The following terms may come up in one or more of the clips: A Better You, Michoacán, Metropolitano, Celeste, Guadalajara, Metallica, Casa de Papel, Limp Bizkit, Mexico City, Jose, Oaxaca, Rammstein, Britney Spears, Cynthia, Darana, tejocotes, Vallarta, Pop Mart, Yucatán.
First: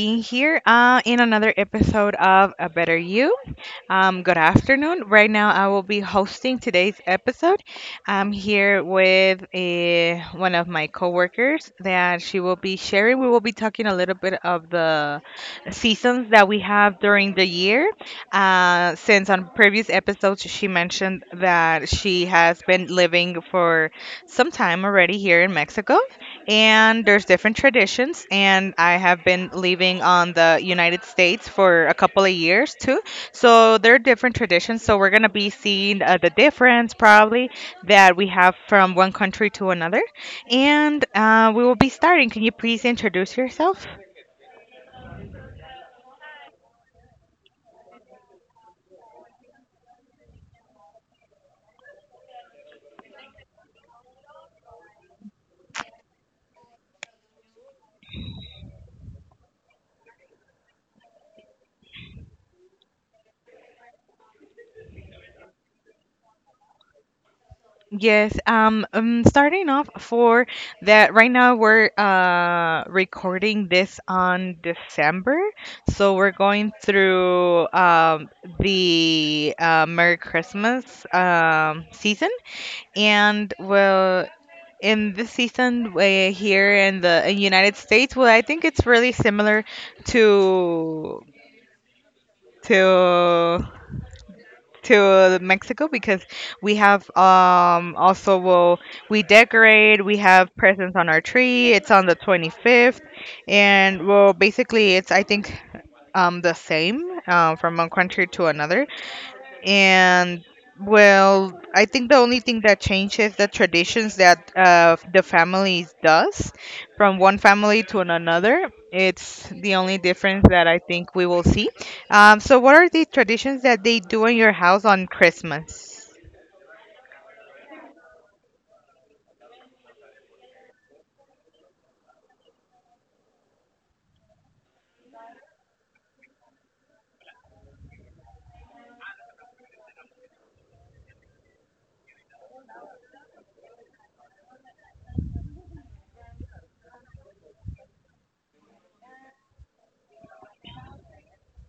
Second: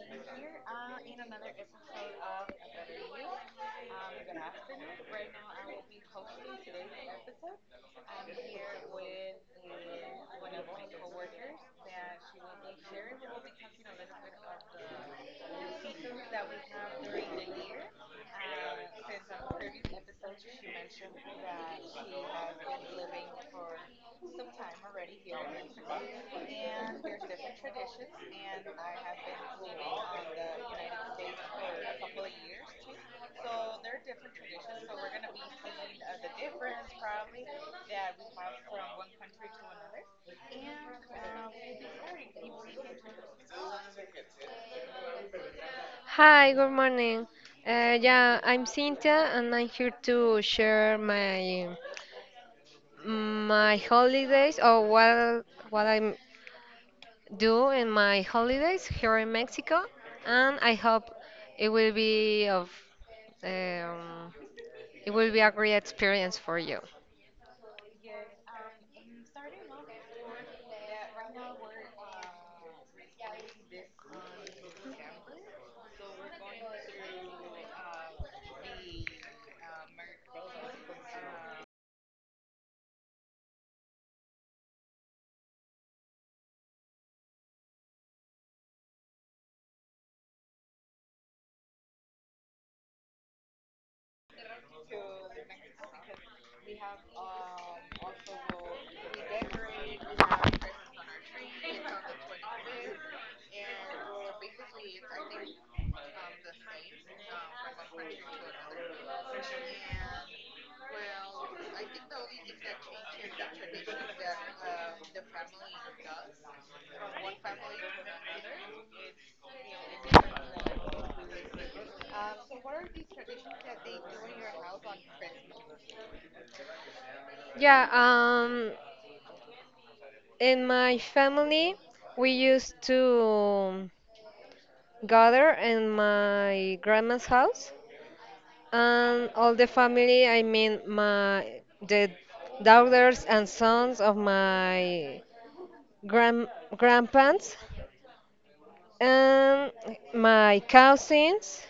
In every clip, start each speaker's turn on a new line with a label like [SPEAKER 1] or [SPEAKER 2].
[SPEAKER 1] being here in another episode of A Better You. Good afternoon. Right now, I will be hosting today's episode. I'm here with one of my coworkers that she will be sharing. We will be talking a little bit of the
[SPEAKER 2] The
[SPEAKER 1] seasons that we have during the year. Since on previous episodes, she mentioned that she has been living for some time already here in Mexico, and there's different traditions. And I have been living on the United States for a couple of years too. So there are different traditions. So we're going to be seeing the difference probably that we have from one country to another. And we will be starting. Can you please introduce yourself?
[SPEAKER 2] Hi, good morning. Yeah, I'm Cynthia and I'm here to share my holidays, or what I do in my holidays here in Mexico. And I hope it will be of Um, it will be a great experience for you.
[SPEAKER 1] Yes. Starting off for that, right now we're recording this on December, so we're going through the Merry Christmas season, and well, in this season, here in the in United States, well, I think it's really similar to to to Mexico because we have also, well, we decorate, we have presents on our tree. It's on the 25th, and well, basically it's, I think, the same, from one country to another. And well, I think the only thing that changes the traditions that the families does from one family to another. It's the only difference that I think we will see. So, what are the traditions that they do in your house on Christmas?
[SPEAKER 2] Yeah, in my family, we used to gather in my grandma's house, and all the family, I mean my the daughters and sons of my grand grandparents and my cousins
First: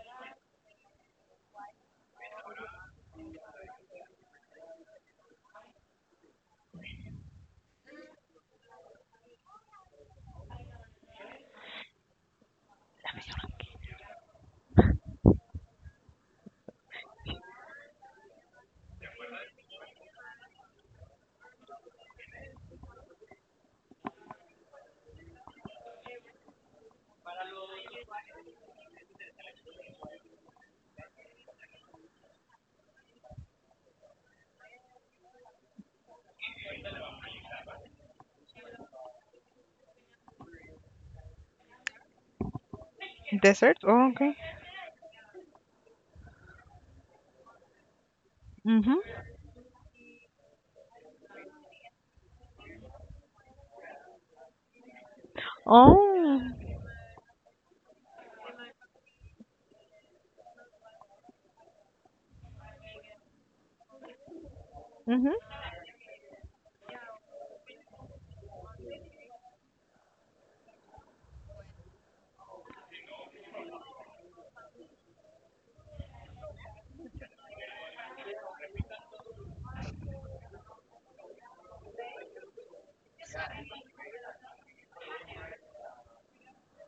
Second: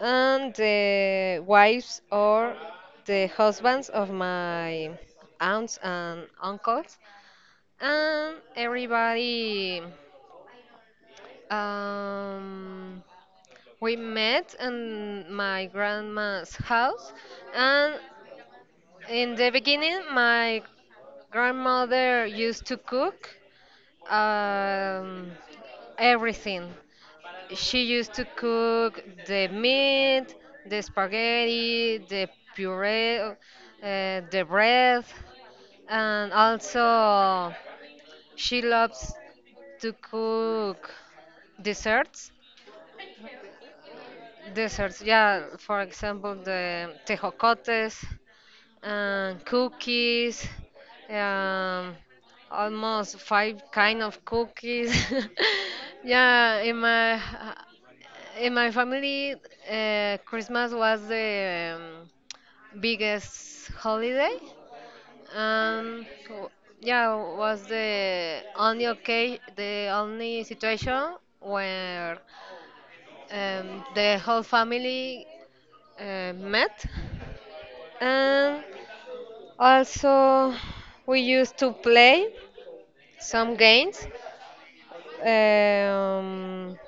[SPEAKER 2] and the wives or the husbands of my aunts and uncles and everybody. um, we met in my grandma's house, and in the beginning my grandmother used to cook um, everything. She used to cook the meat, the spaghetti, the puree, the bread, and also she loves to cook desserts.
[SPEAKER 1] Dessert? Oh, okay.
[SPEAKER 2] Desserts, yeah, for example, the tejocotes,
[SPEAKER 1] Mhm.
[SPEAKER 2] and cookies, um, almost five kind of cookies.
[SPEAKER 1] Oh.
[SPEAKER 2] Yeah, in my family, Christmas was the biggest holiday,
[SPEAKER 1] Mhm.
[SPEAKER 2] and yeah, was the only, okay, the only situation where, the whole family met. Um, Also, we used to play some games. Um,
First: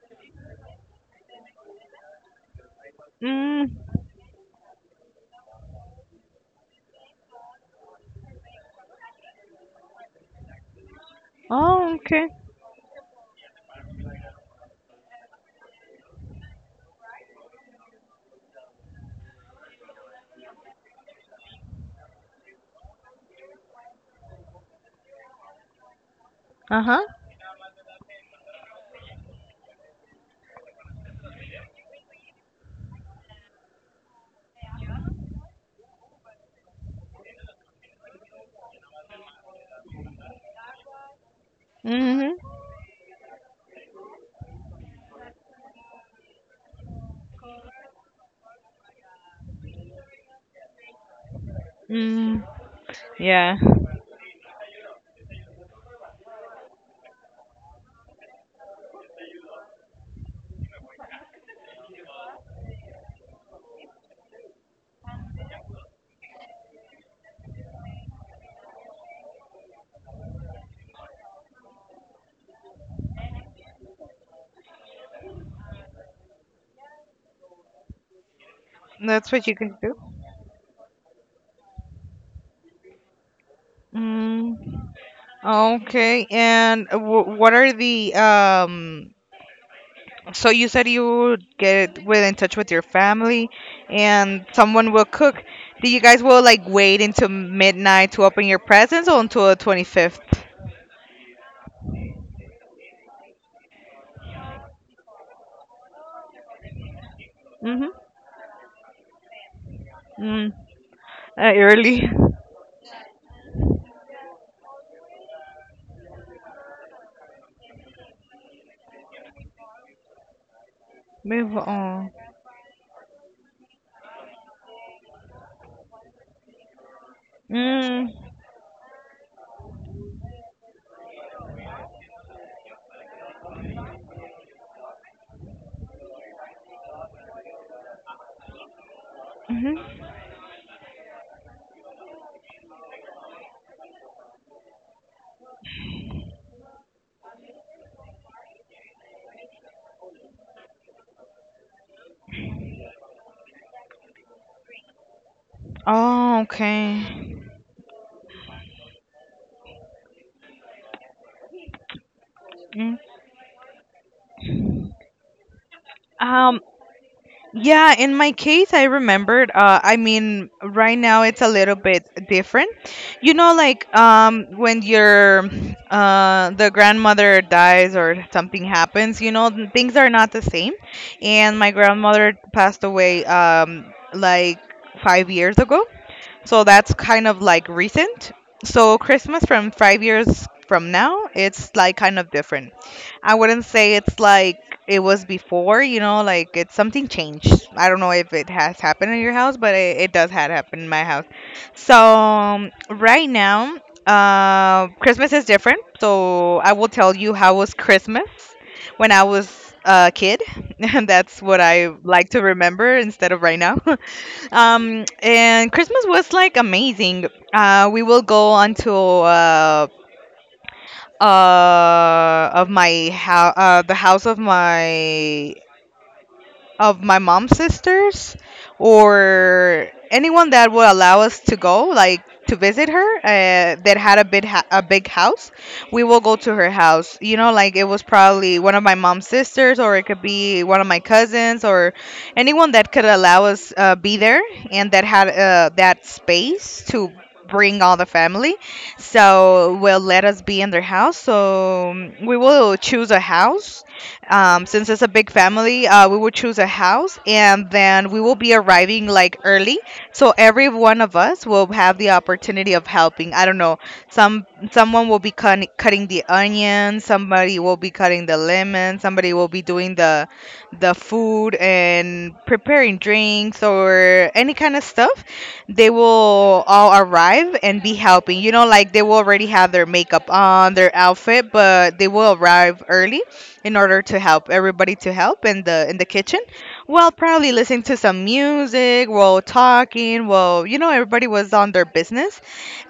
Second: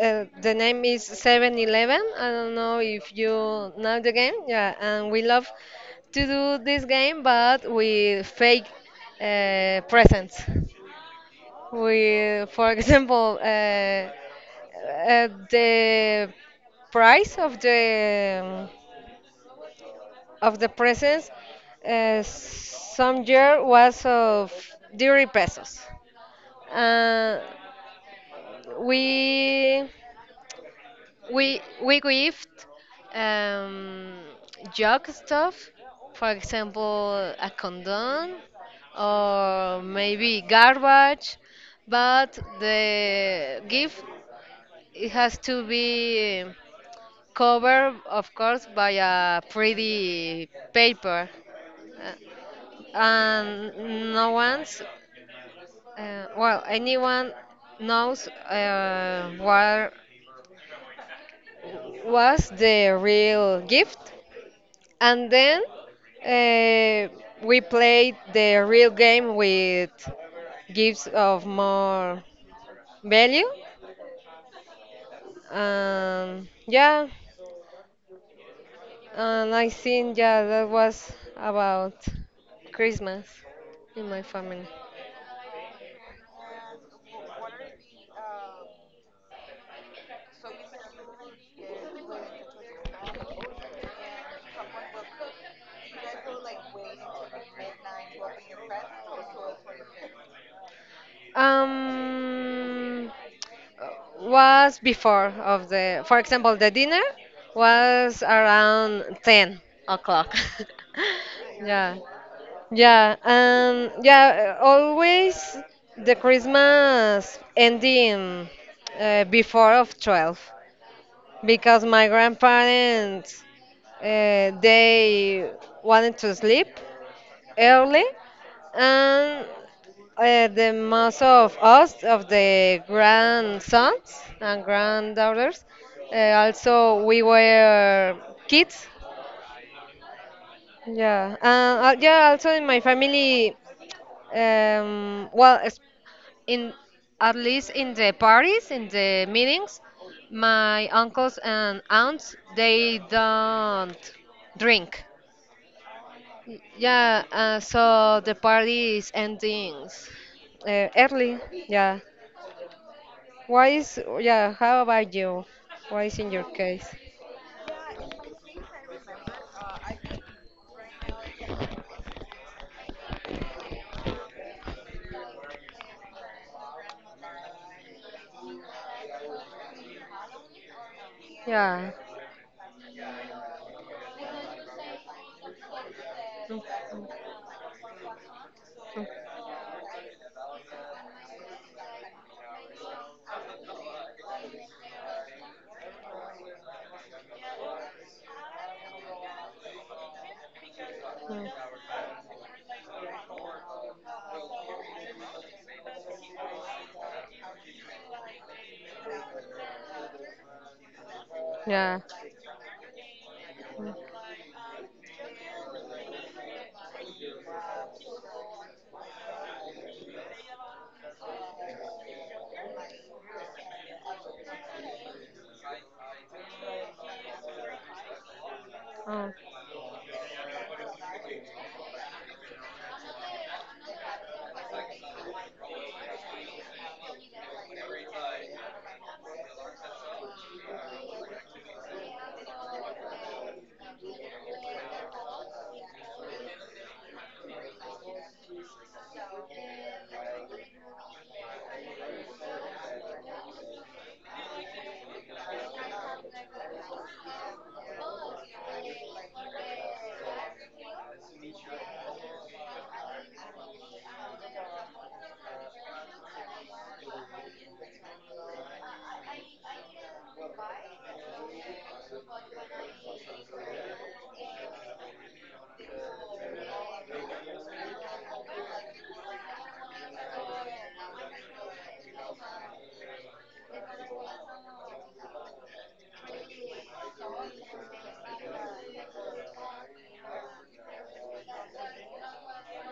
[SPEAKER 2] the name is 7-Eleven. I don't know if you
[SPEAKER 1] Mm.
[SPEAKER 2] know the game. Yeah, and we love to do this game, but with fake, presents.
[SPEAKER 1] Oh, okay.
[SPEAKER 2] We, for example, the price of the presents, some year was of 30 pesos.
[SPEAKER 1] Uh huh.
[SPEAKER 2] Uh, we we gift, um, junk stuff, for example, a condom or maybe garbage, but
[SPEAKER 1] Mhm.
[SPEAKER 2] the gift, it has to be covered, of course, by a pretty paper. Uh,
[SPEAKER 1] Mm. Yeah.
[SPEAKER 2] and no one's well anyone knows what was the real gift, and then uh, we played the real game with gifts of more value. And yeah,
[SPEAKER 1] That's what
[SPEAKER 2] and
[SPEAKER 1] you
[SPEAKER 2] I
[SPEAKER 1] can do.
[SPEAKER 2] think, yeah, that was about Christmas in my
[SPEAKER 1] Mm.
[SPEAKER 2] family.
[SPEAKER 1] Okay, and what are the um? So you said you would get with in touch with your family, and someone will cook. Do you guys will like wait until midnight to open your presents or until the 25th?
[SPEAKER 2] um uh, was before of the, for example, the dinner
[SPEAKER 1] Mhm.
[SPEAKER 2] was around 10 o'clock.
[SPEAKER 1] Mm.
[SPEAKER 2] Yeah,
[SPEAKER 1] Early.
[SPEAKER 2] yeah, and yeah, always the Christmas ending, before of 12,
[SPEAKER 1] Move
[SPEAKER 2] because my
[SPEAKER 1] on.
[SPEAKER 2] grandparents, they wanted to sleep early.
[SPEAKER 1] Mm.
[SPEAKER 2] And the most of us, of the grandsons and granddaughters, also we were kids.
[SPEAKER 1] Mhm.
[SPEAKER 2] Yeah, and yeah, also in my family, well, es- in at least in the parties, in the meetings, my uncles and aunts, they don't drink.
[SPEAKER 1] Oh,
[SPEAKER 2] Y- Yeah,
[SPEAKER 1] okay.
[SPEAKER 2] uh, so the party is ending, early. Yeah.
[SPEAKER 1] Mm.
[SPEAKER 2] Why is, yeah, how about you? Why is in your
[SPEAKER 1] Um,
[SPEAKER 2] case?
[SPEAKER 1] Yeah, in my case, I remembered. I mean, right now it's a little bit different. You know, like when your the grandmother dies or something happens, you know, things are not the same. And my
[SPEAKER 2] Yeah.
[SPEAKER 1] grandmother passed away like 5 years ago,
[SPEAKER 2] Mm,
[SPEAKER 1] so that's kind of like recent. So Christmas from 5 years from now, it's like kind of different. I wouldn't say it's like it was before, you know, like it's something changed. I don't know if it has happened in your house, but it does had happened in my house.
[SPEAKER 2] mm,
[SPEAKER 1] So
[SPEAKER 2] mm.
[SPEAKER 1] um, right now, Christmas is different. So I will tell you how was Christmas when I was a kid. That's what I
[SPEAKER 2] Yeah.
[SPEAKER 1] like to remember instead of right now. And Christmas was like amazing. We will go on to of my house the house of my mom's sisters
[SPEAKER 2] Oh.
[SPEAKER 1] or anyone that would allow us to go, like to visit her, that had a a big house. We will go to her house. You know, like it was probably one of my mom's sisters, or it could be one of my cousins, or anyone that could allow us be there and that had that space to bring all the family, so will let us be in their house. So we will choose a house, since it's a big family. We will choose a house, and then we will be arriving like early. So every one of us will have the opportunity of helping. I don't know. Some Someone will be cutting the onions, somebody will be cutting the lemon, somebody will be doing the food and preparing drinks or any kind of stuff. They will all arrive and be helping. You know, like they will already have their makeup on, their outfit, but they will arrive early in order to help everybody, to help in the kitchen while probably listening to some music, while talking, while, you know, everybody was on their business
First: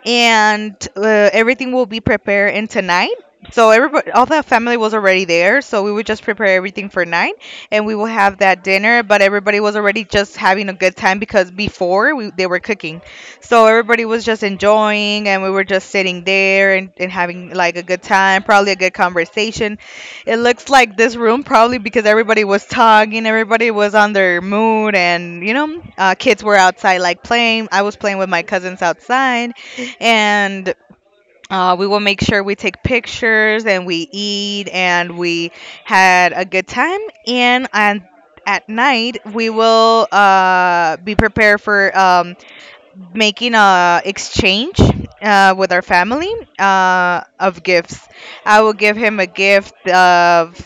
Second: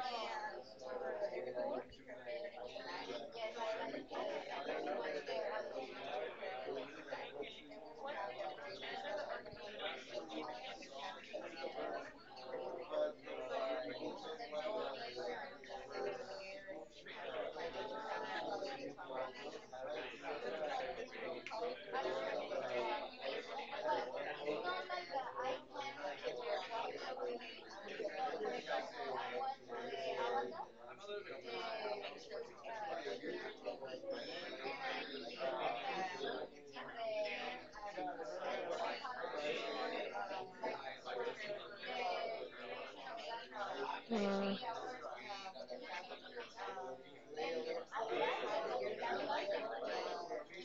[SPEAKER 1] and everything will be prepared in tonight. So everybody, all the family was already there. So we would just prepare everything for night, and we will have that dinner. But everybody was already just having a good time because they were cooking, so everybody was just enjoying, and we were just sitting there and having like a good time, probably a good conversation. It looks like this room probably because everybody was talking, everybody was on their mood, and you know, kids were outside like playing. I was playing with my cousins outside and we will make sure we take pictures and we eat and we had a good time and at night we will be prepared for making a
[SPEAKER 2] Mm,
[SPEAKER 1] exchange with our family of gifts. I will give him a gift of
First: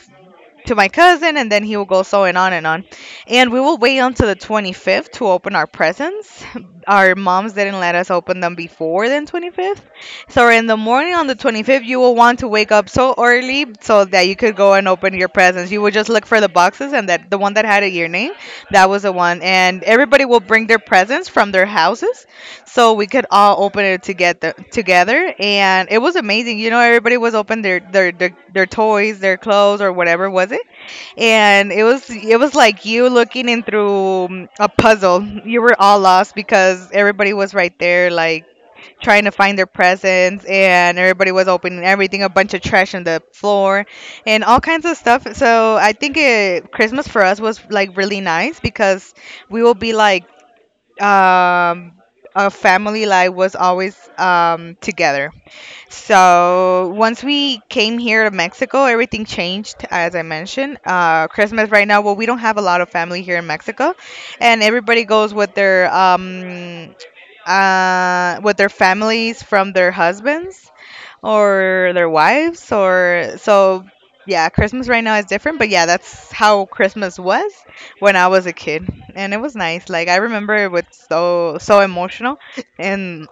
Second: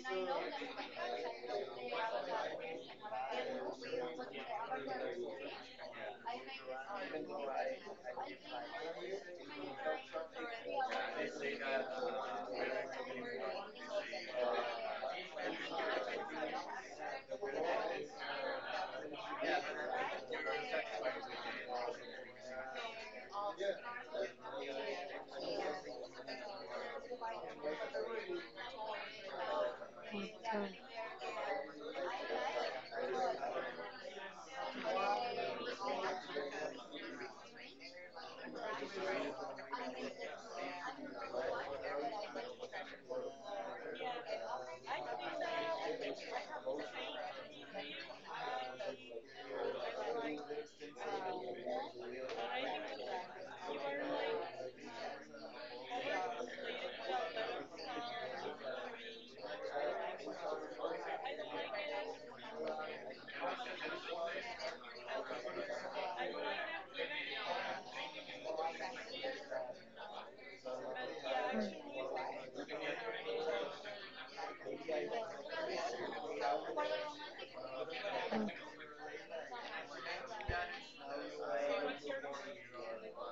[SPEAKER 1] to my cousin, and then he will go so and on and on. And we will wait until the 25th to open our presents. Our moms didn't let us open them before the 25th. So in the morning on the 25th, you will want to wake up so early so that you could go and open your presents. You would just look for the boxes, and that the one that had a your name, that was the one. And everybody will bring their presents from their houses, so we could all open it together. Together, and it was amazing. You know, everybody was open their toys, their clothes, or whatever was it,
[SPEAKER 2] okay.
[SPEAKER 1] and it was like you looking in through a puzzle. You were all lost because everybody was right there, like trying to find their presents, and everybody was opening everything, a bunch of trash on the floor, and all kinds of stuff. So I think it, Christmas for us was like really nice because we will be like um, a family like was always together. So once we came here to Mexico, everything changed, as I mentioned. Christmas right now, well, we don't have a lot of family here in Mexico, and everybody goes with their families from their husbands or their wives, or so. Yeah, Christmas right now is different, but yeah, that's how Christmas was when I was a kid, and it was nice. Like I remember it was so so emotional, and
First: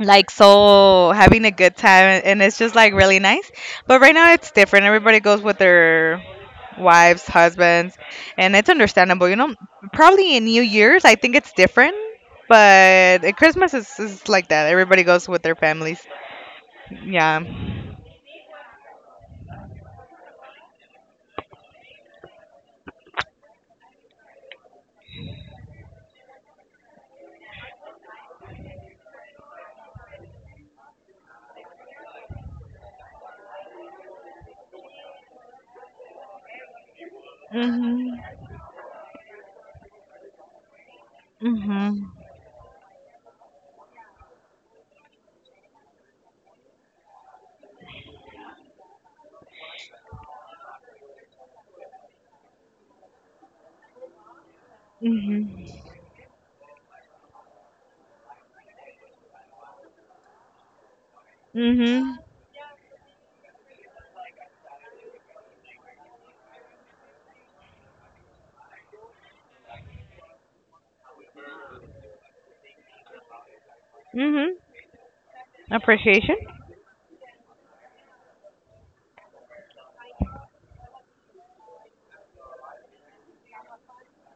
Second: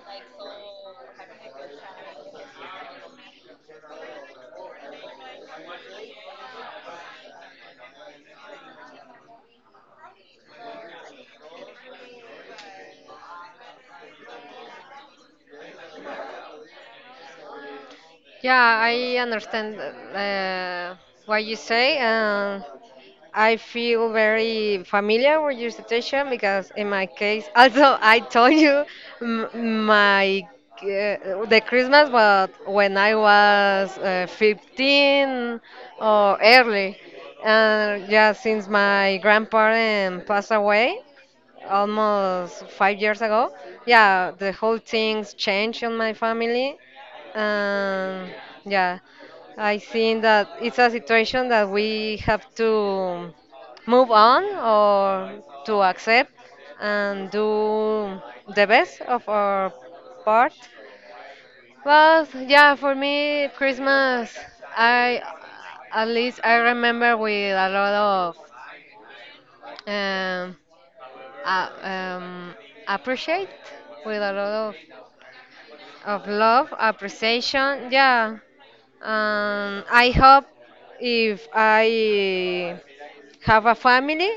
[SPEAKER 1] like so having a good time, and it's just like really nice, but right now it's different. Everybody goes with their wives, husbands, and it's understandable. You know, probably in New Year's, I think it's different, but at Christmas is like that. Everybody goes with their families. Yeah.
[SPEAKER 2] Yeah, I understand what you say. I feel very familiar with your situation, because in my case, also I told you m- my the Christmas, but when I was 15 or early. And
[SPEAKER 1] Mhm.
[SPEAKER 2] yeah, since my grandparent passed away,
[SPEAKER 1] Mhm.
[SPEAKER 2] almost 5 years ago. Yeah, the whole things changed in my family. Um, yeah, I think that it's a situation that we have to move on, or to
[SPEAKER 1] Mhm.
[SPEAKER 2] accept and do the best of our part.
[SPEAKER 1] Mhm.
[SPEAKER 2] Well, yeah, for me, Christmas, I at least I remember with a lot of, um, uh, um, appreciate, with a lot
[SPEAKER 1] Mhm.
[SPEAKER 2] of
[SPEAKER 1] Appreciation.
[SPEAKER 2] love, appreciation. Yeah. And I hope, if I have a family,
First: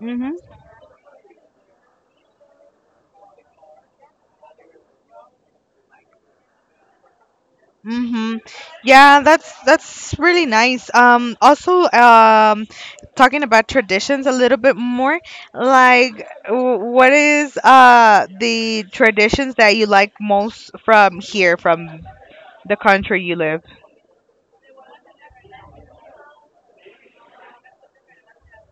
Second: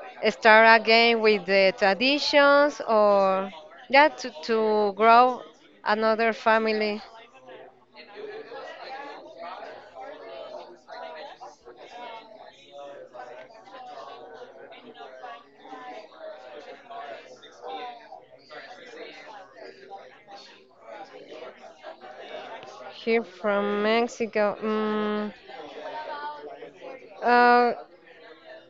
[SPEAKER 1] Mm-hmm.
[SPEAKER 2] start again with the traditions, or yeah, to, grow another family.
[SPEAKER 1] Mm-hmm. Yeah, that's really nice. Also, talking about traditions a little bit more, like what is the traditions that you like most from here, from the country
[SPEAKER 2] Here
[SPEAKER 1] you live?
[SPEAKER 2] from Mexico. Mm, uh,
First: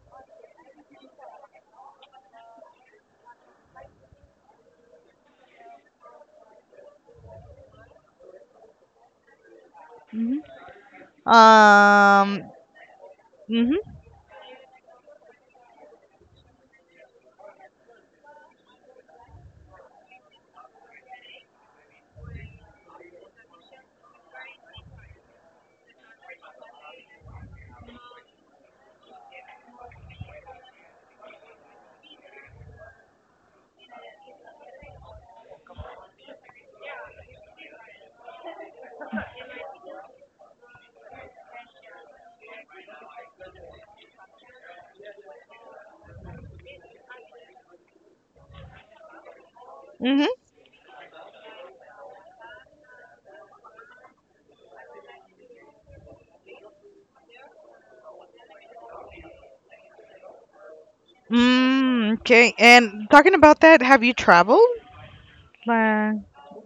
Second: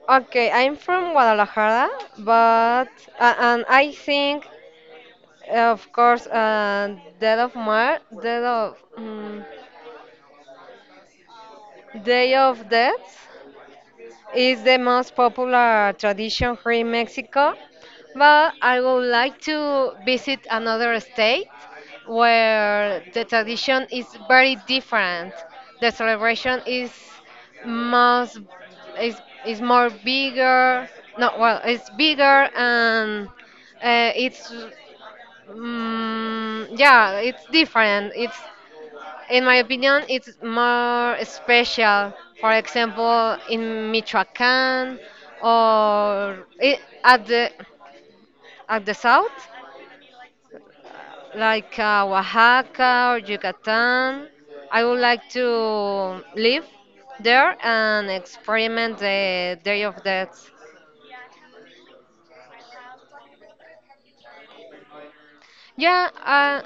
[SPEAKER 2] okay, I'm from Guadalajara, but and I think, of course, Death of Mar, Death of mm,
[SPEAKER 1] Hmm.
[SPEAKER 2] Day
[SPEAKER 1] Um.
[SPEAKER 2] of Death
[SPEAKER 1] Mm-hmm,
[SPEAKER 2] is the most popular tradition here in Mexico. But I would like to visit another state where the tradition is very different. The celebration is most is is more bigger. No, well, it's bigger, and uh, it's yeah, it's different. It's In my opinion, it's more special. For example, in Michoacán, or I at the south,
[SPEAKER 1] mm-hmm.
[SPEAKER 2] like Oaxaca or Yucatan. I would like to live there and experiment the Day of Death.
[SPEAKER 1] Mm, okay. And talking about that, have you traveled?
[SPEAKER 2] Yeah,
[SPEAKER 1] Like,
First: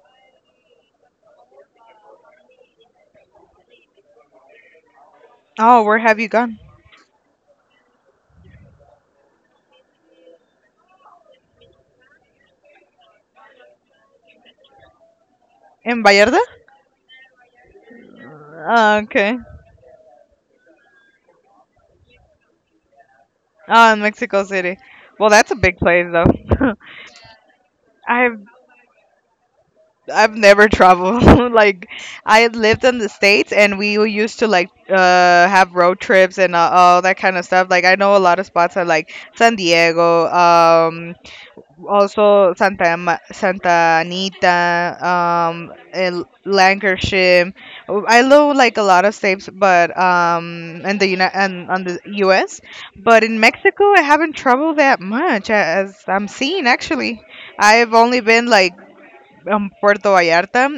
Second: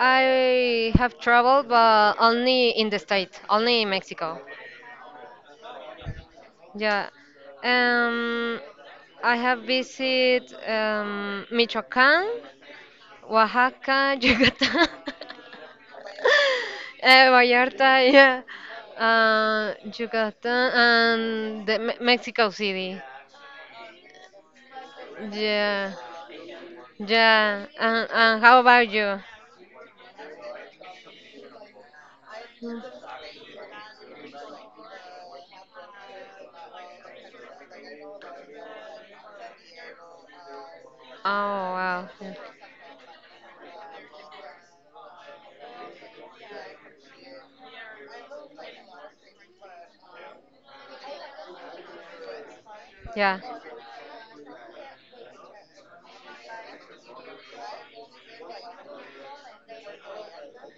[SPEAKER 2] I have traveled, but only in the state, only in Mexico.
[SPEAKER 1] oh, where have you gone?
[SPEAKER 2] Yeah. Um, I have visited, Michoacán, Oaxaca, Yucatán,
[SPEAKER 1] In Vallarta?
[SPEAKER 2] Vallarta, yeah,
[SPEAKER 1] Okay.
[SPEAKER 2] Yucatán, and Mexico City.
[SPEAKER 1] Ah, in Mexico City. Well, that's a big
[SPEAKER 2] Yeah,
[SPEAKER 1] place though.
[SPEAKER 2] yeah. And
[SPEAKER 1] I've
[SPEAKER 2] how about you?
[SPEAKER 1] I've never traveled. Like I had
[SPEAKER 2] Mm.
[SPEAKER 1] lived in the states, and we were used to like have road trips and all that kind of stuff. Like I know a lot of spots are like San Diego,
[SPEAKER 2] Oh, wow.
[SPEAKER 1] also Santa Anita, and Lancashire. I know like a lot of states, but in the United and on the U.S. But in
[SPEAKER 2] Yeah.
[SPEAKER 1] Mexico, I haven't traveled that much, as I'm seeing actually. I've only been like Puerto Vallarta,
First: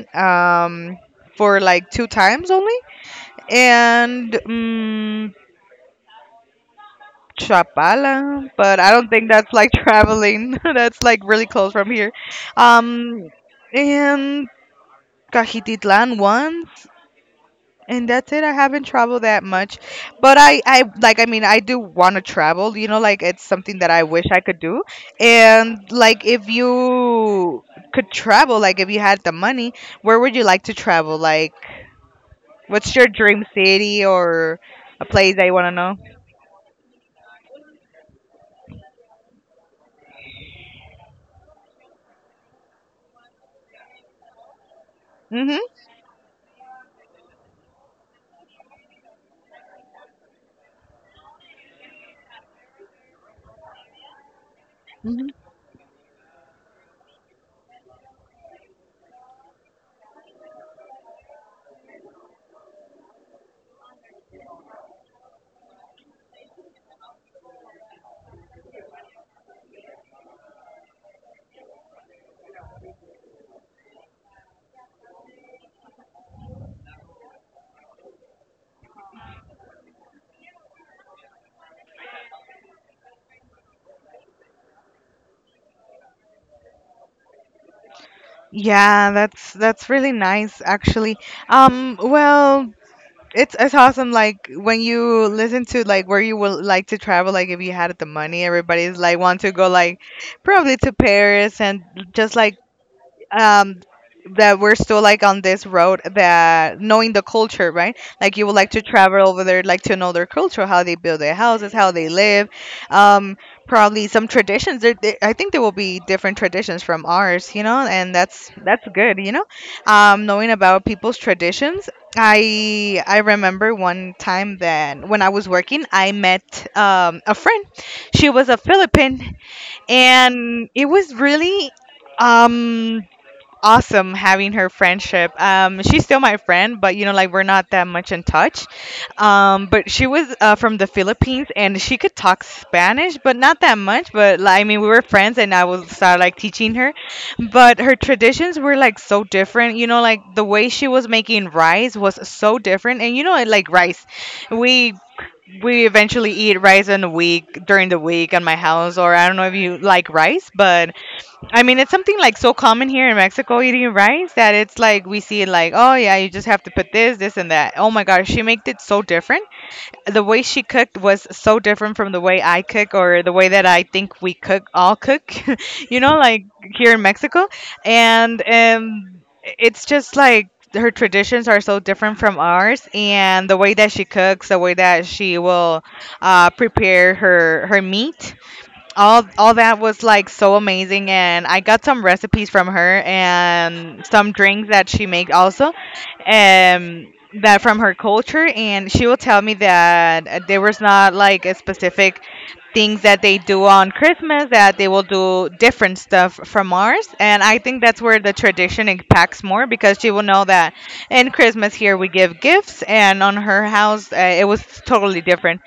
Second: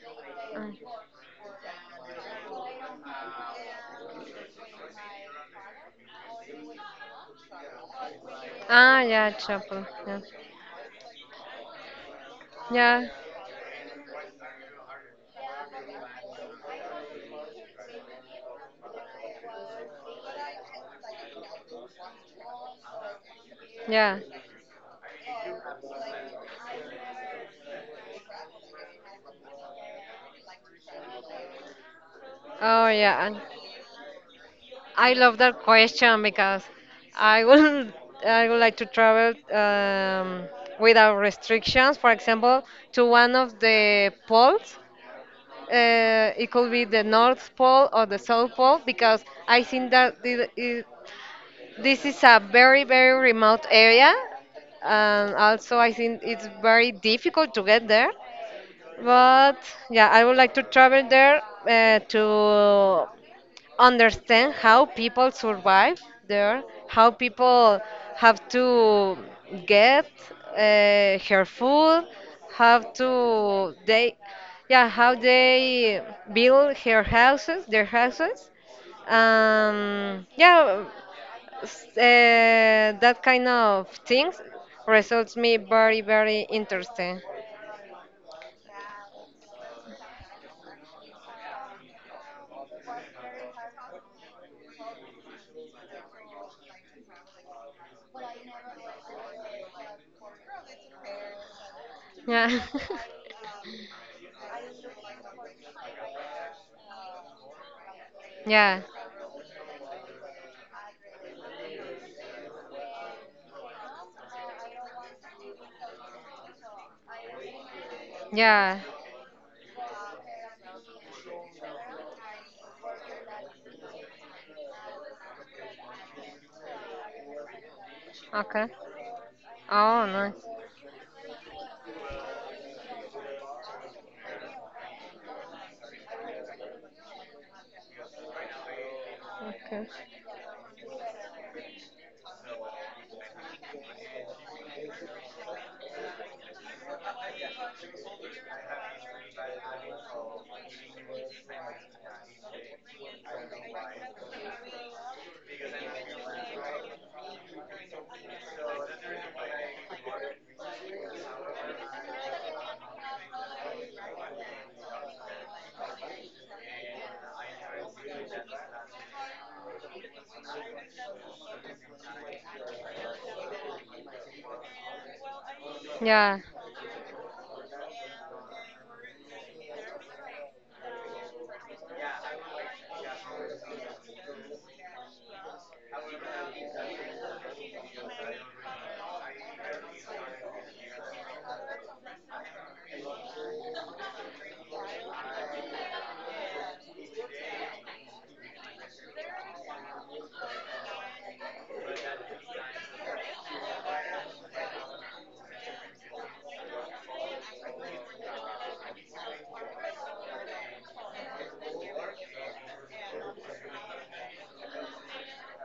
[SPEAKER 2] Mm.
[SPEAKER 1] for like two times only, and Chapala, but I
[SPEAKER 2] Ah,
[SPEAKER 1] don't think
[SPEAKER 2] yeah,
[SPEAKER 1] that's like
[SPEAKER 2] Chapel. Yeah.
[SPEAKER 1] traveling. That's like really close from here.
[SPEAKER 2] Yeah,
[SPEAKER 1] Um, and Cajititlan once. And that's it. I haven't traveled that much, but I like. I mean, I do want to travel. You know, like it's something that I
[SPEAKER 2] yeah.
[SPEAKER 1] wish I could do. And like, if you could travel, like if you had the money, where would you like to travel? Like,
[SPEAKER 2] Oh,
[SPEAKER 1] what's your
[SPEAKER 2] yeah. And
[SPEAKER 1] dream city or a
[SPEAKER 2] I
[SPEAKER 1] place
[SPEAKER 2] love
[SPEAKER 1] that you
[SPEAKER 2] that
[SPEAKER 1] want to know?
[SPEAKER 2] question, because I would I would like to travel, without restrictions. For example, to one of the poles.
[SPEAKER 1] Mhm.
[SPEAKER 2] It could be the North Pole or the South Pole, because I think that this is a very very remote area,
[SPEAKER 1] Mhm.
[SPEAKER 2] and also I think it's very difficult to get there. But yeah, I would like to travel there to understand how people survive there, how people have to get, her food, how to they, yeah, how they build their houses. Yeah, that kind of things results me very very interesting.
[SPEAKER 1] Yeah, that's really nice actually. Well, it's awesome like when you listen to like where you would like to travel like if you had the money, everybody's like want to go like probably to Paris and just like
[SPEAKER 2] Yeah,
[SPEAKER 1] um that we're still like on this road that knowing the culture right like you would like
[SPEAKER 2] yeah,
[SPEAKER 1] to travel over there like to know their culture how they build their houses how they live um probably some traditions I think there will be different traditions from ours you know and that's
[SPEAKER 2] yeah.
[SPEAKER 1] that's good you know. Knowing about people's traditions, I remember one time that when I was working I met a friend. She was a
[SPEAKER 2] Okay.
[SPEAKER 1] Philippine,
[SPEAKER 2] Oh, nice.
[SPEAKER 1] and it was really um awesome having her friendship. She's still my friend, but you know, like we're not that much in touch.
[SPEAKER 2] Okay.
[SPEAKER 1] But she was from the Philippines, and she could talk Spanish, but not that much. But like, I mean, we were friends, and I was start like teaching her. But her traditions were like so different. You know, like the way she was making rice was so different. And you know, like rice, we we eventually eat rice in the week during the week at my house, or I don't know if you like rice, but I mean, it's something like so common here in Mexico eating rice that it's like we see it like, oh yeah, you just have to put this, this, and that. Oh my gosh, she made it so different. The way she cooked was so different from the way I cook or the way that I think we cook, all cook, you know,
[SPEAKER 2] Yeah.
[SPEAKER 1] like here in Mexico. And it's just like her traditions are so different from ours, and the way that she cooks, the way that she will prepare her meat. All that was like so amazing, and I got some recipes from her and some drinks that she made also, um that from her culture. And she will tell me that there was not like a specific things that they do on Christmas, that they will do different stuff from ours. And I think that's where the tradition impacts more, because she will know that in Christmas here we give gifts, and on her house it was totally different.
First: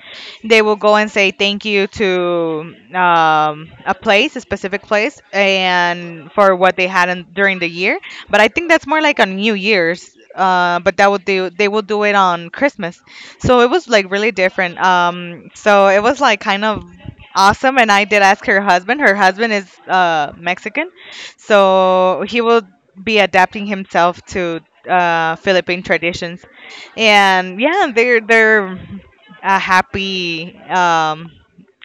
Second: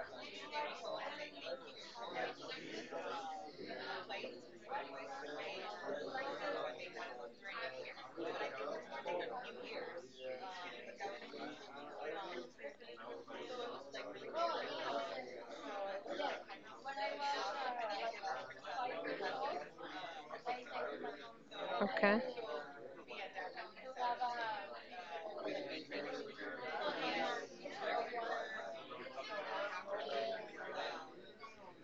[SPEAKER 1] They will go and say thank you to a place, a specific place, and for what they had in, during the year. But I think that's more like on New Year's. But that would do. They will do it on Christmas. So it was like really different. So it was like kind of awesome. And I did ask her husband. Her husband is Mexican,
[SPEAKER 2] Okay.
[SPEAKER 1] so he will be adapting himself to Philippine traditions, and yeah, they're happy,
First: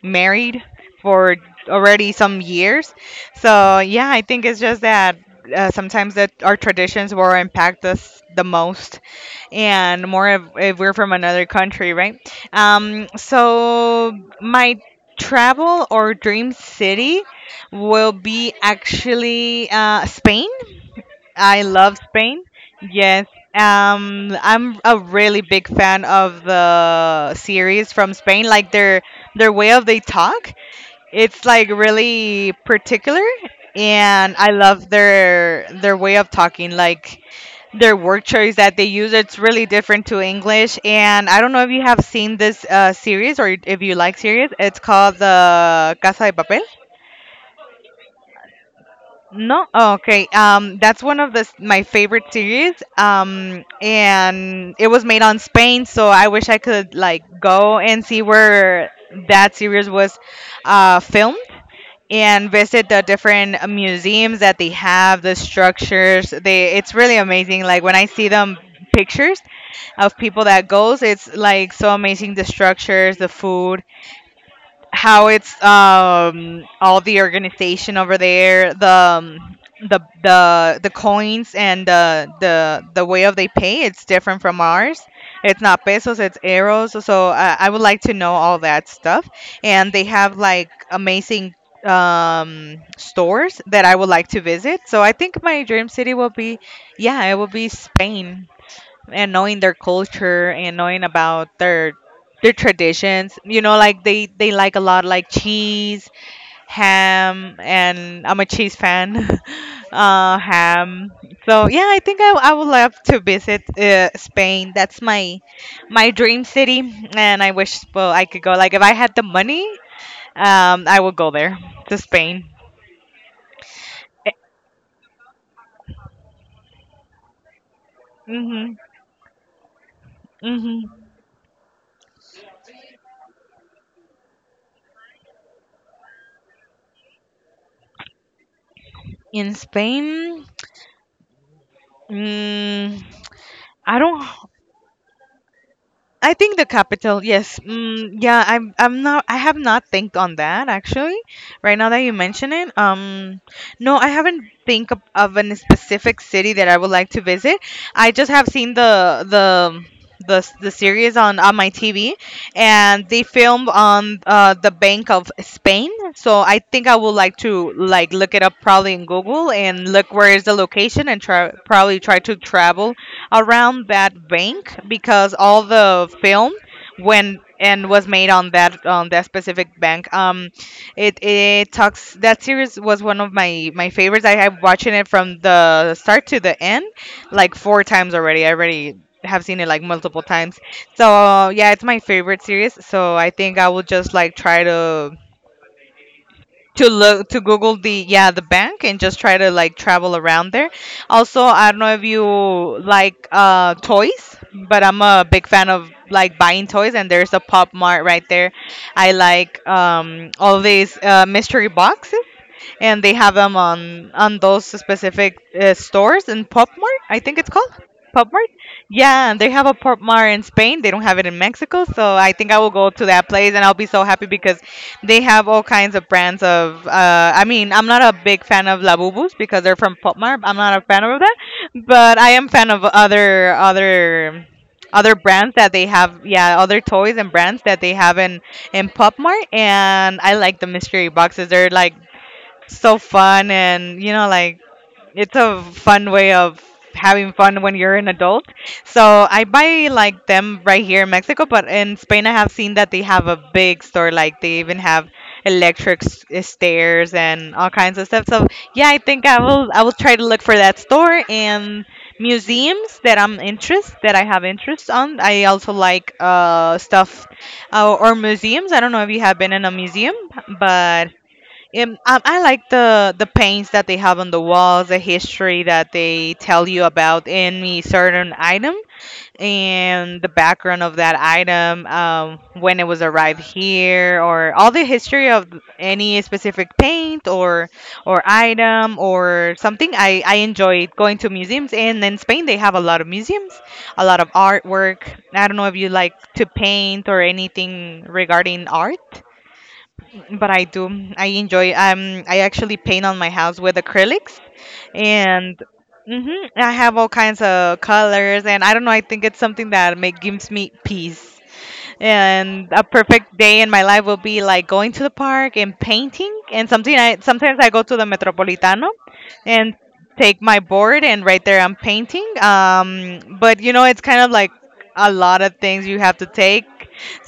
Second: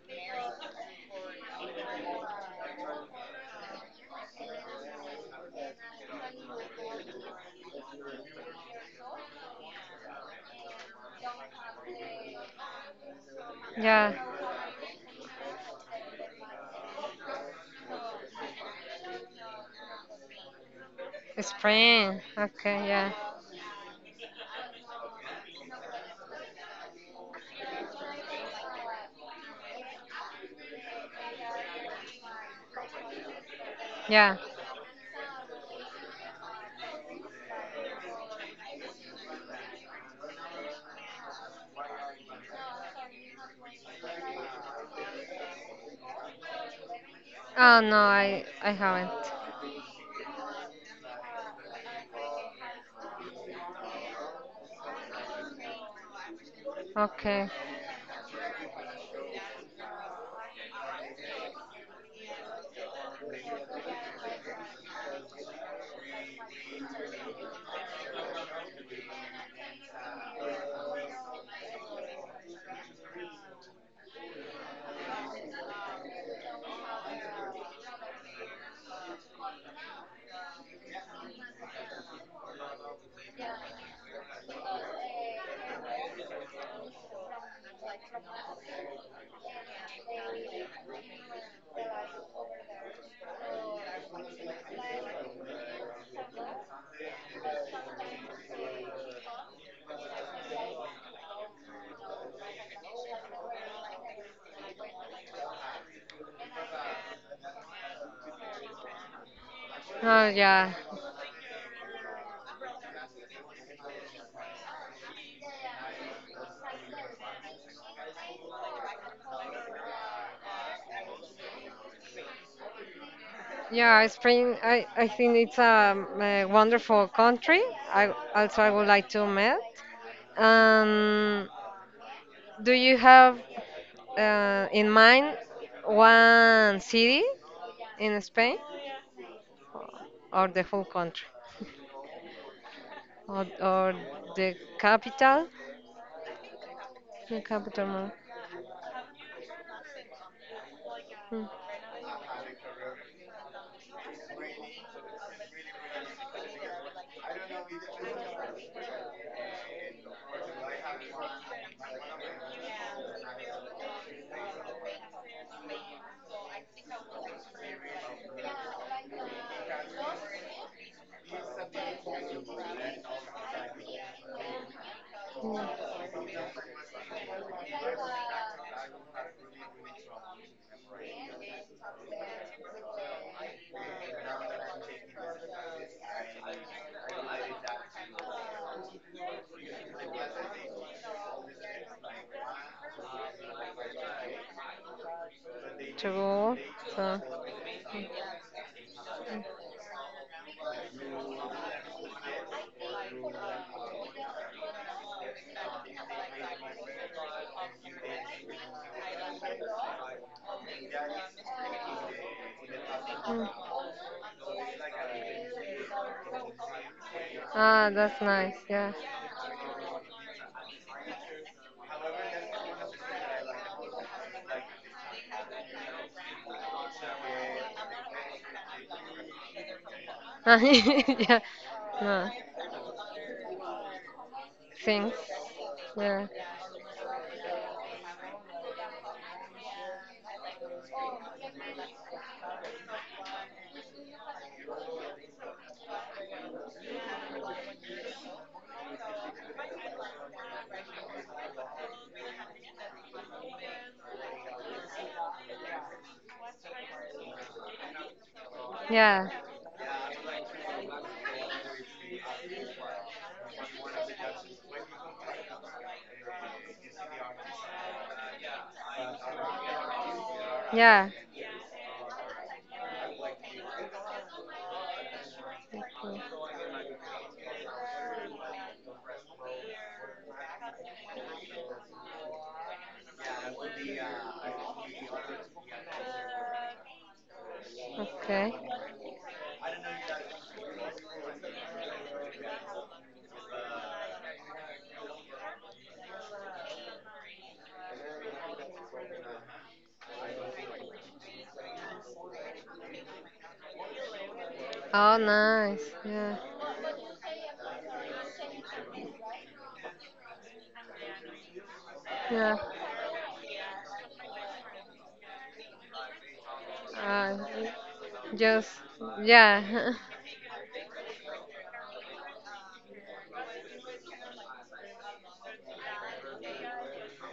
[SPEAKER 1] married for already some years. So yeah, I think it's just that sometimes that our traditions will impact us the most, and more if we're from another country, right? So
[SPEAKER 2] Yeah.
[SPEAKER 1] my travel or dream city will be actually Spain. I love
[SPEAKER 2] Spring.
[SPEAKER 1] Spain.
[SPEAKER 2] Okay. Yeah.
[SPEAKER 1] Yes. I'm a really big fan of the series from Spain. Like their way of they talk, it's like really particular, and
[SPEAKER 2] Yeah.
[SPEAKER 1] I love their way of talking. Like their word choice that they use, it's really different to English. And I don't know if you have seen this series or if you like series. It's called the Casa de Papel.
[SPEAKER 2] Oh no, I haven't.
[SPEAKER 1] No, oh, okay. That's one of my favorite series. And it was made on Spain, so I wish I could like
[SPEAKER 2] Okay.
[SPEAKER 1] go and see where that series was filmed, and visit the different museums that they have, the structures. They it's really amazing. Like when I see them pictures of people that goes, it's like so amazing. The structures, the food, how it's all the organization over there, the coins and the way of they pay, it's different from ours. It's not pesos, it's euros, so I would like to know all that stuff. And they have like amazing stores that I would like to visit. So I think my dream city will be, yeah, it will be Spain. And knowing their culture and knowing about their traditions, you know, like they like a lot like cheese, ham, and I'm a cheese fan.
[SPEAKER 2] Oh yeah.
[SPEAKER 1] Ham. So yeah, I think I would love to visit Spain. That's my my dream city, and I wish, well, I could go like if I had the money. Um, I would go there to Spain.
[SPEAKER 2] Yeah.
[SPEAKER 1] Eh,
[SPEAKER 2] Spain. I think it's a wonderful country. I also, I
[SPEAKER 1] mm-hmm,
[SPEAKER 2] would like to meet.
[SPEAKER 1] mm-hmm.
[SPEAKER 2] Um. Do you have, in mind, one city in Spain,
[SPEAKER 1] In Spain.
[SPEAKER 2] or the whole country,
[SPEAKER 1] Mm,
[SPEAKER 2] or
[SPEAKER 1] I don't
[SPEAKER 2] the capital?
[SPEAKER 1] I think the capital,
[SPEAKER 2] The
[SPEAKER 1] yes.
[SPEAKER 2] capital, no.
[SPEAKER 1] Mm, yeah, I'm not I have not think on that actually.
[SPEAKER 2] Hmm.
[SPEAKER 1] Right now that you mention it, no, I haven't think of a specific city that I would like to visit. I just have seen the series on my TV, and they filmed on the bank of Spain. So I think I would like to like look it up probably in Google and look where is the location, and try, probably try to travel around that bank, because all the film when and was made on that, on that specific bank. It it talks, that series was one of my my favorites. I have watching it from the start to the end, like four times already. I already have seen it like multiple times. So yeah, it's my favorite series. So I think I will just like try
[SPEAKER 2] To go.
[SPEAKER 1] to
[SPEAKER 2] So.
[SPEAKER 1] look to Google the, yeah, the bank, and just try to like travel around there. Also, I don't know if you like toys, but I'm a big fan of like buying toys, and there's a Pop Mart right there. I like all these mystery boxes, and they have
[SPEAKER 2] Mm.
[SPEAKER 1] them on those specific stores in Pop Mart, I think it's called.
[SPEAKER 2] Ah, that's
[SPEAKER 1] Pop Mart.
[SPEAKER 2] nice. Yeah.
[SPEAKER 1] Yeah, and they have a Pop Mart in Spain. They don't have it in Mexico, so I think I will go to that place and I'll be so happy because they have all kinds of brands of. I mean, I'm not a big fan of Labubus because they're from Pop Mart. I'm not a fan of that,
[SPEAKER 2] Yeah.
[SPEAKER 1] but
[SPEAKER 2] No.
[SPEAKER 1] I am fan of other other
[SPEAKER 2] Things.
[SPEAKER 1] other brands that they have,
[SPEAKER 2] Yeah.
[SPEAKER 1] yeah, other toys and brands that they have in Pop Mart. And I like the mystery boxes, they're like so fun, and you know, like it's a fun way of having fun when you're an adult. So I buy like them right here in Mexico, but in Spain I have seen that they have a big store. Like they even have eh, stairs and all kinds of stuff. So yeah, I think
[SPEAKER 2] Yeah.
[SPEAKER 1] I will try to look for that store and museums that I'm interest that I have interest on. I also like stuff, or museums. I don't know if you have been in a museum,
[SPEAKER 2] Yeah.
[SPEAKER 1] but I like the paints that they have on the walls, the history that they tell you about any certain item, and the background of that item, when it was arrived here, or all the history of any specific paint or
[SPEAKER 2] Okay.
[SPEAKER 1] item or something. I enjoy going to museums, and in Spain they have a lot of museums, a lot of artwork. I don't know if you like to paint or anything regarding art, but I do. I enjoy. I actually paint on my house with acrylics,
[SPEAKER 2] Oh,
[SPEAKER 1] and
[SPEAKER 2] nice. Yeah.
[SPEAKER 1] hmm, I have all kinds of colors. And I don't know. I think it's something that make gives me peace.
[SPEAKER 2] Yeah.
[SPEAKER 1] And a perfect day in my life will be like going to the park and painting. And something I
[SPEAKER 2] Uh,
[SPEAKER 1] sometimes I go to the
[SPEAKER 2] just,
[SPEAKER 1] Metropolitano and
[SPEAKER 2] yeah,
[SPEAKER 1] take my board, and right there I'm painting. But you know, it's kind of like a lot of things you have to take.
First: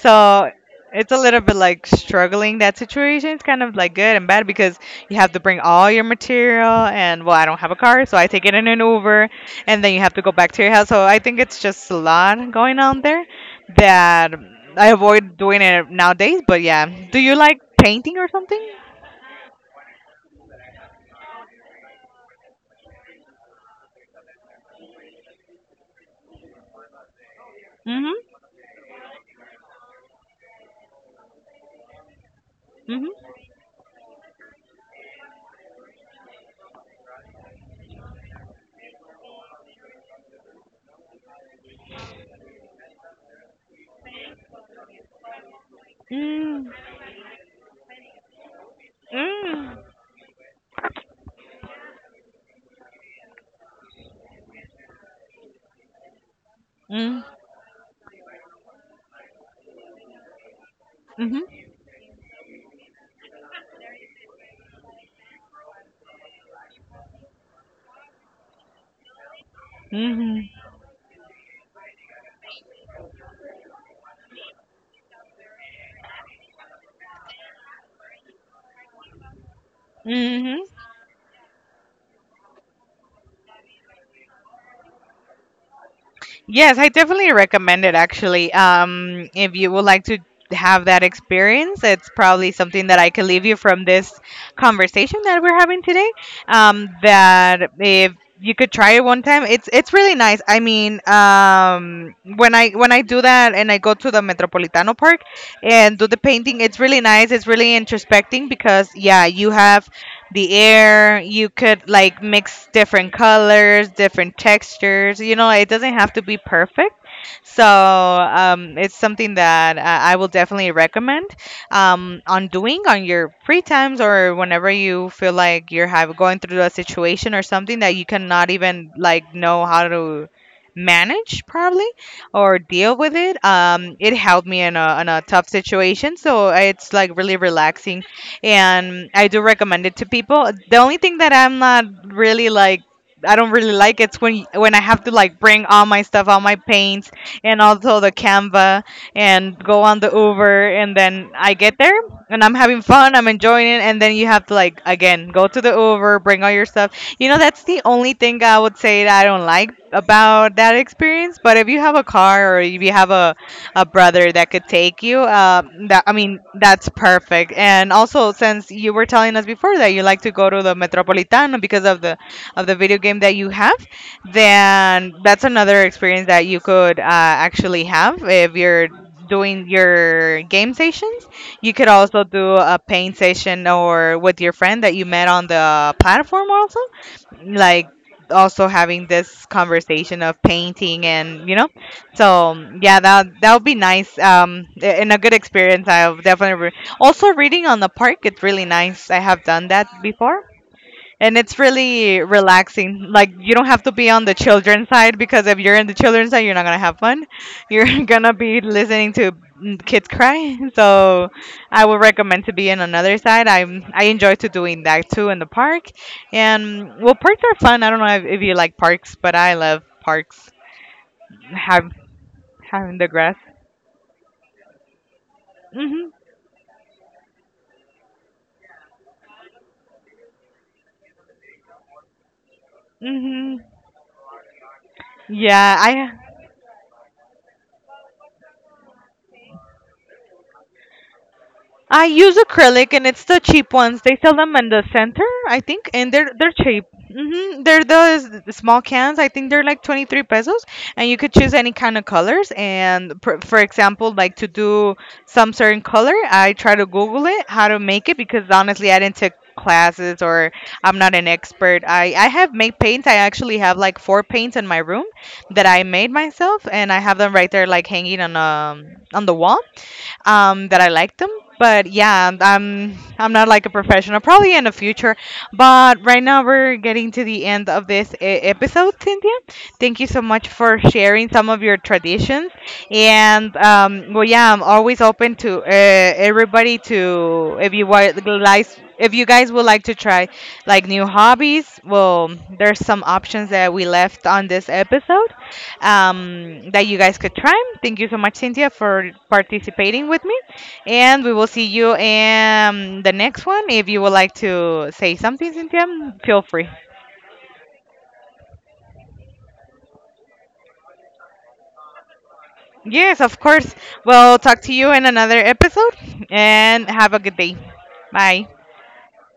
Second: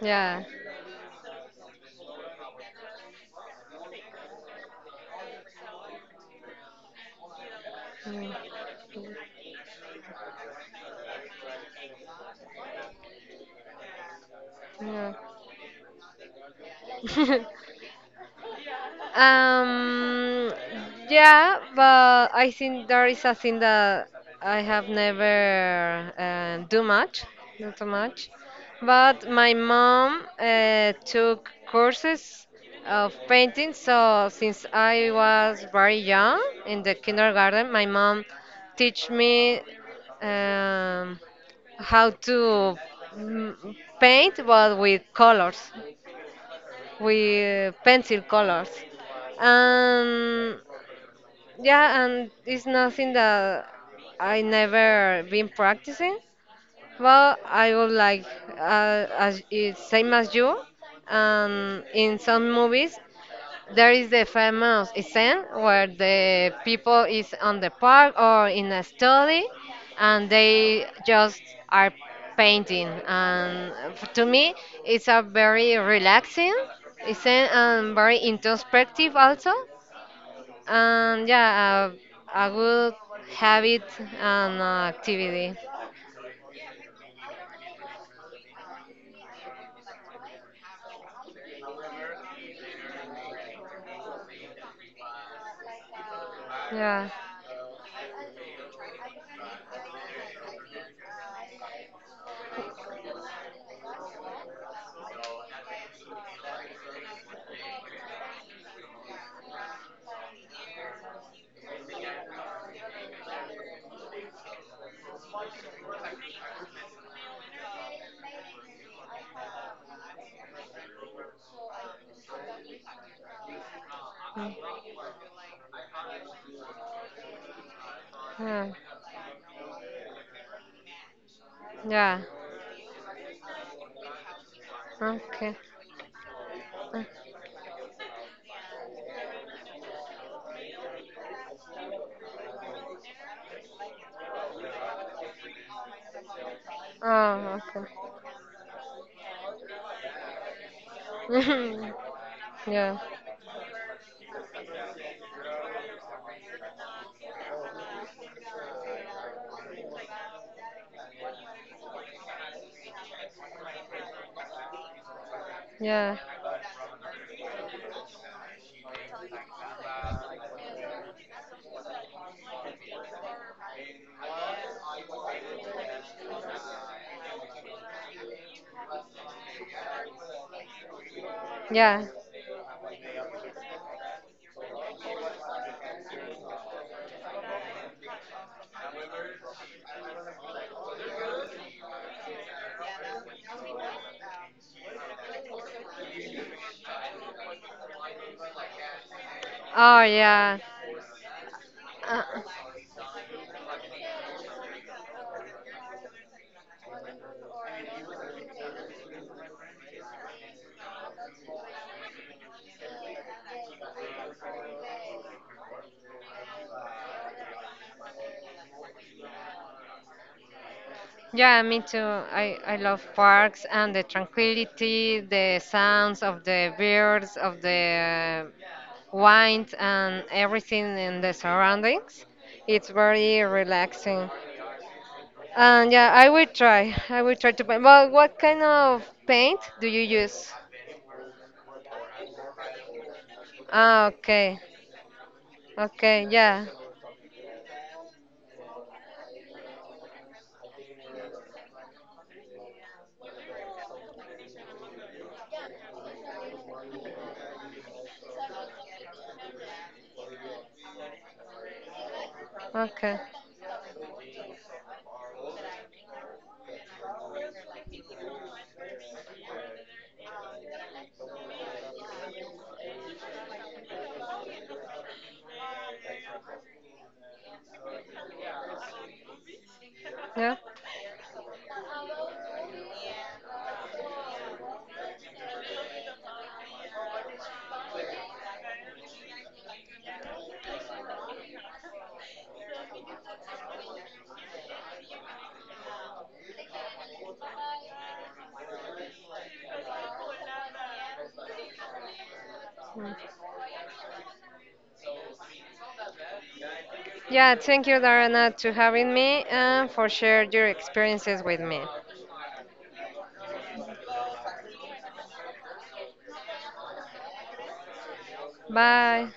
[SPEAKER 2] yeah,
[SPEAKER 1] it's a little bit like struggling that situation. It's kind of like good and bad, because you have to bring all your material, and well, I don't have a car, so I take it in an Uber, and then you have to go back to your house. So I think it's just a lot going on there, that I
[SPEAKER 2] yeah,
[SPEAKER 1] avoid doing it nowadays. But yeah, do you
[SPEAKER 2] yeah.
[SPEAKER 1] like painting or something?
[SPEAKER 2] Um, yeah, but I think there is a thing that I have never, do much, not too
[SPEAKER 1] Mhm.
[SPEAKER 2] much. But my mom, took courses of
[SPEAKER 1] Mhm.
[SPEAKER 2] painting, so since I was very young in the kindergarten, my mom teach me, um, how to, paint, but
[SPEAKER 1] Mm.
[SPEAKER 2] with pencil colors.
[SPEAKER 1] Mm.
[SPEAKER 2] And yeah, and it's nothing that I never been practicing.
[SPEAKER 1] Mm.
[SPEAKER 2] Well, I would like, same as you.
[SPEAKER 1] Mhm.
[SPEAKER 2] In some movies, there is the famous scene where the people is on the park or in a study, and
[SPEAKER 1] Mhm.
[SPEAKER 2] they just are painting. And to me, it's a very relaxing scene, and very introspective also.
[SPEAKER 1] Mhm.
[SPEAKER 2] And yeah, a good habit, and activity.
[SPEAKER 1] Yes, I definitely recommend it actually. If you would like to have that experience, it's probably something that I can leave you from this conversation that we're having today.
[SPEAKER 2] Yeah.
[SPEAKER 1] That if you could try it one time, it's really nice. I mean, when I do that and I go to the Metropolitano Park and do the painting, it's really nice. It's really introspecting, because yeah, you have the air. You could like mix different colors, different textures. You know, it doesn't have to be perfect, so it's something that I will definitely recommend, on doing on your free times or
[SPEAKER 2] Mm.
[SPEAKER 1] whenever you feel like going through a situation or something that you cannot
[SPEAKER 2] Yeah.
[SPEAKER 1] even like know how to manage probably
[SPEAKER 2] Yeah.
[SPEAKER 1] or deal with it. It helped me in a tough
[SPEAKER 2] Okay.
[SPEAKER 1] situation, so it's
[SPEAKER 2] Uh,
[SPEAKER 1] like really relaxing, and I do recommend it to people. The only thing that I'm not really like. I don't really like it's when I have to like bring all my stuff, all my paints, and
[SPEAKER 2] Oh,
[SPEAKER 1] also the Canva and go on the Uber and then I get
[SPEAKER 2] mhm.
[SPEAKER 1] there and I'm having
[SPEAKER 2] Yeah,
[SPEAKER 1] fun, I'm enjoying it and then you have to like again go to the Uber, bring all your stuff. You know that's the only thing I would say that I don't like about that experience, but if you have a car or if you have a brother that could take you, that I
[SPEAKER 2] yeah,
[SPEAKER 1] mean that's perfect. And also since you were telling us before that you like to go to the Metropolitano because of the video game that you have, then that's another experience that you could actually have if you're doing your game sessions. You could
[SPEAKER 2] yeah.
[SPEAKER 1] also do a paint session or with your friend that you met on the platform also. Like also having this conversation of painting and you know, so yeah, that would be nice, and a good experience. I've definitely also reading on the park, it's really nice. I have done that
[SPEAKER 2] Oh,
[SPEAKER 1] before
[SPEAKER 2] yeah.
[SPEAKER 1] and it's really
[SPEAKER 2] Uh,
[SPEAKER 1] relaxing. Like you don't have to be on the children's side because if you're in the children's side, you're not gonna have fun. You're gonna be listening to kids cry. So I would recommend to be in another side. I enjoy to doing that too in the park. And well, parks are fun. I don't know if you like parks, but I love parks.
[SPEAKER 2] yeah, me
[SPEAKER 1] Have
[SPEAKER 2] too. I
[SPEAKER 1] having
[SPEAKER 2] love
[SPEAKER 1] the grass.
[SPEAKER 2] parks, and the tranquility, the
[SPEAKER 1] Mhm.
[SPEAKER 2] sounds of the birds, of the wind, and everything in the surroundings. It's very
[SPEAKER 1] Mhm.
[SPEAKER 2] relaxing.
[SPEAKER 1] Yeah,
[SPEAKER 2] And yeah, I will try. I will try to paint. But what kind of paint do you use?
[SPEAKER 1] I use acrylic, and it's the cheap ones.
[SPEAKER 2] Ah,
[SPEAKER 1] They sell them
[SPEAKER 2] okay.
[SPEAKER 1] in the center, I think, and
[SPEAKER 2] Okay,
[SPEAKER 1] they're
[SPEAKER 2] yeah.
[SPEAKER 1] cheap. They're the small cans. I think they're like 23 pesos, and you could choose any kind of colors. And for example, like to do some certain color, I try to Google it how to make it because honestly, I didn't take classes or I'm not an expert. I have made paints. I
[SPEAKER 2] Okay.
[SPEAKER 1] actually have like four paints in my room that I made myself, and I have them right there like hanging on the wall, that I like them. But yeah, I'm not like a professional. Probably in the future. But right now we're getting to the end of this episode, Cynthia. Thank you so much
[SPEAKER 2] Yeah.
[SPEAKER 1] for sharing some of your traditions. And well, yeah, I'm always open to everybody to if you guys would like to try like new hobbies. Well, there's some options that we left on this episode, that you guys could try. Thank you so much, Cynthia, for participating with me. And we will see you in the
[SPEAKER 2] Mm.
[SPEAKER 1] next one. If you would like to say something, Cynthia, feel free.
[SPEAKER 2] Yeah, thank you, Darana, to having me and for share your experiences with me.
[SPEAKER 1] Yes, of course. We'll talk to you in another episode and have a good day. Bye.
[SPEAKER 2] Bye.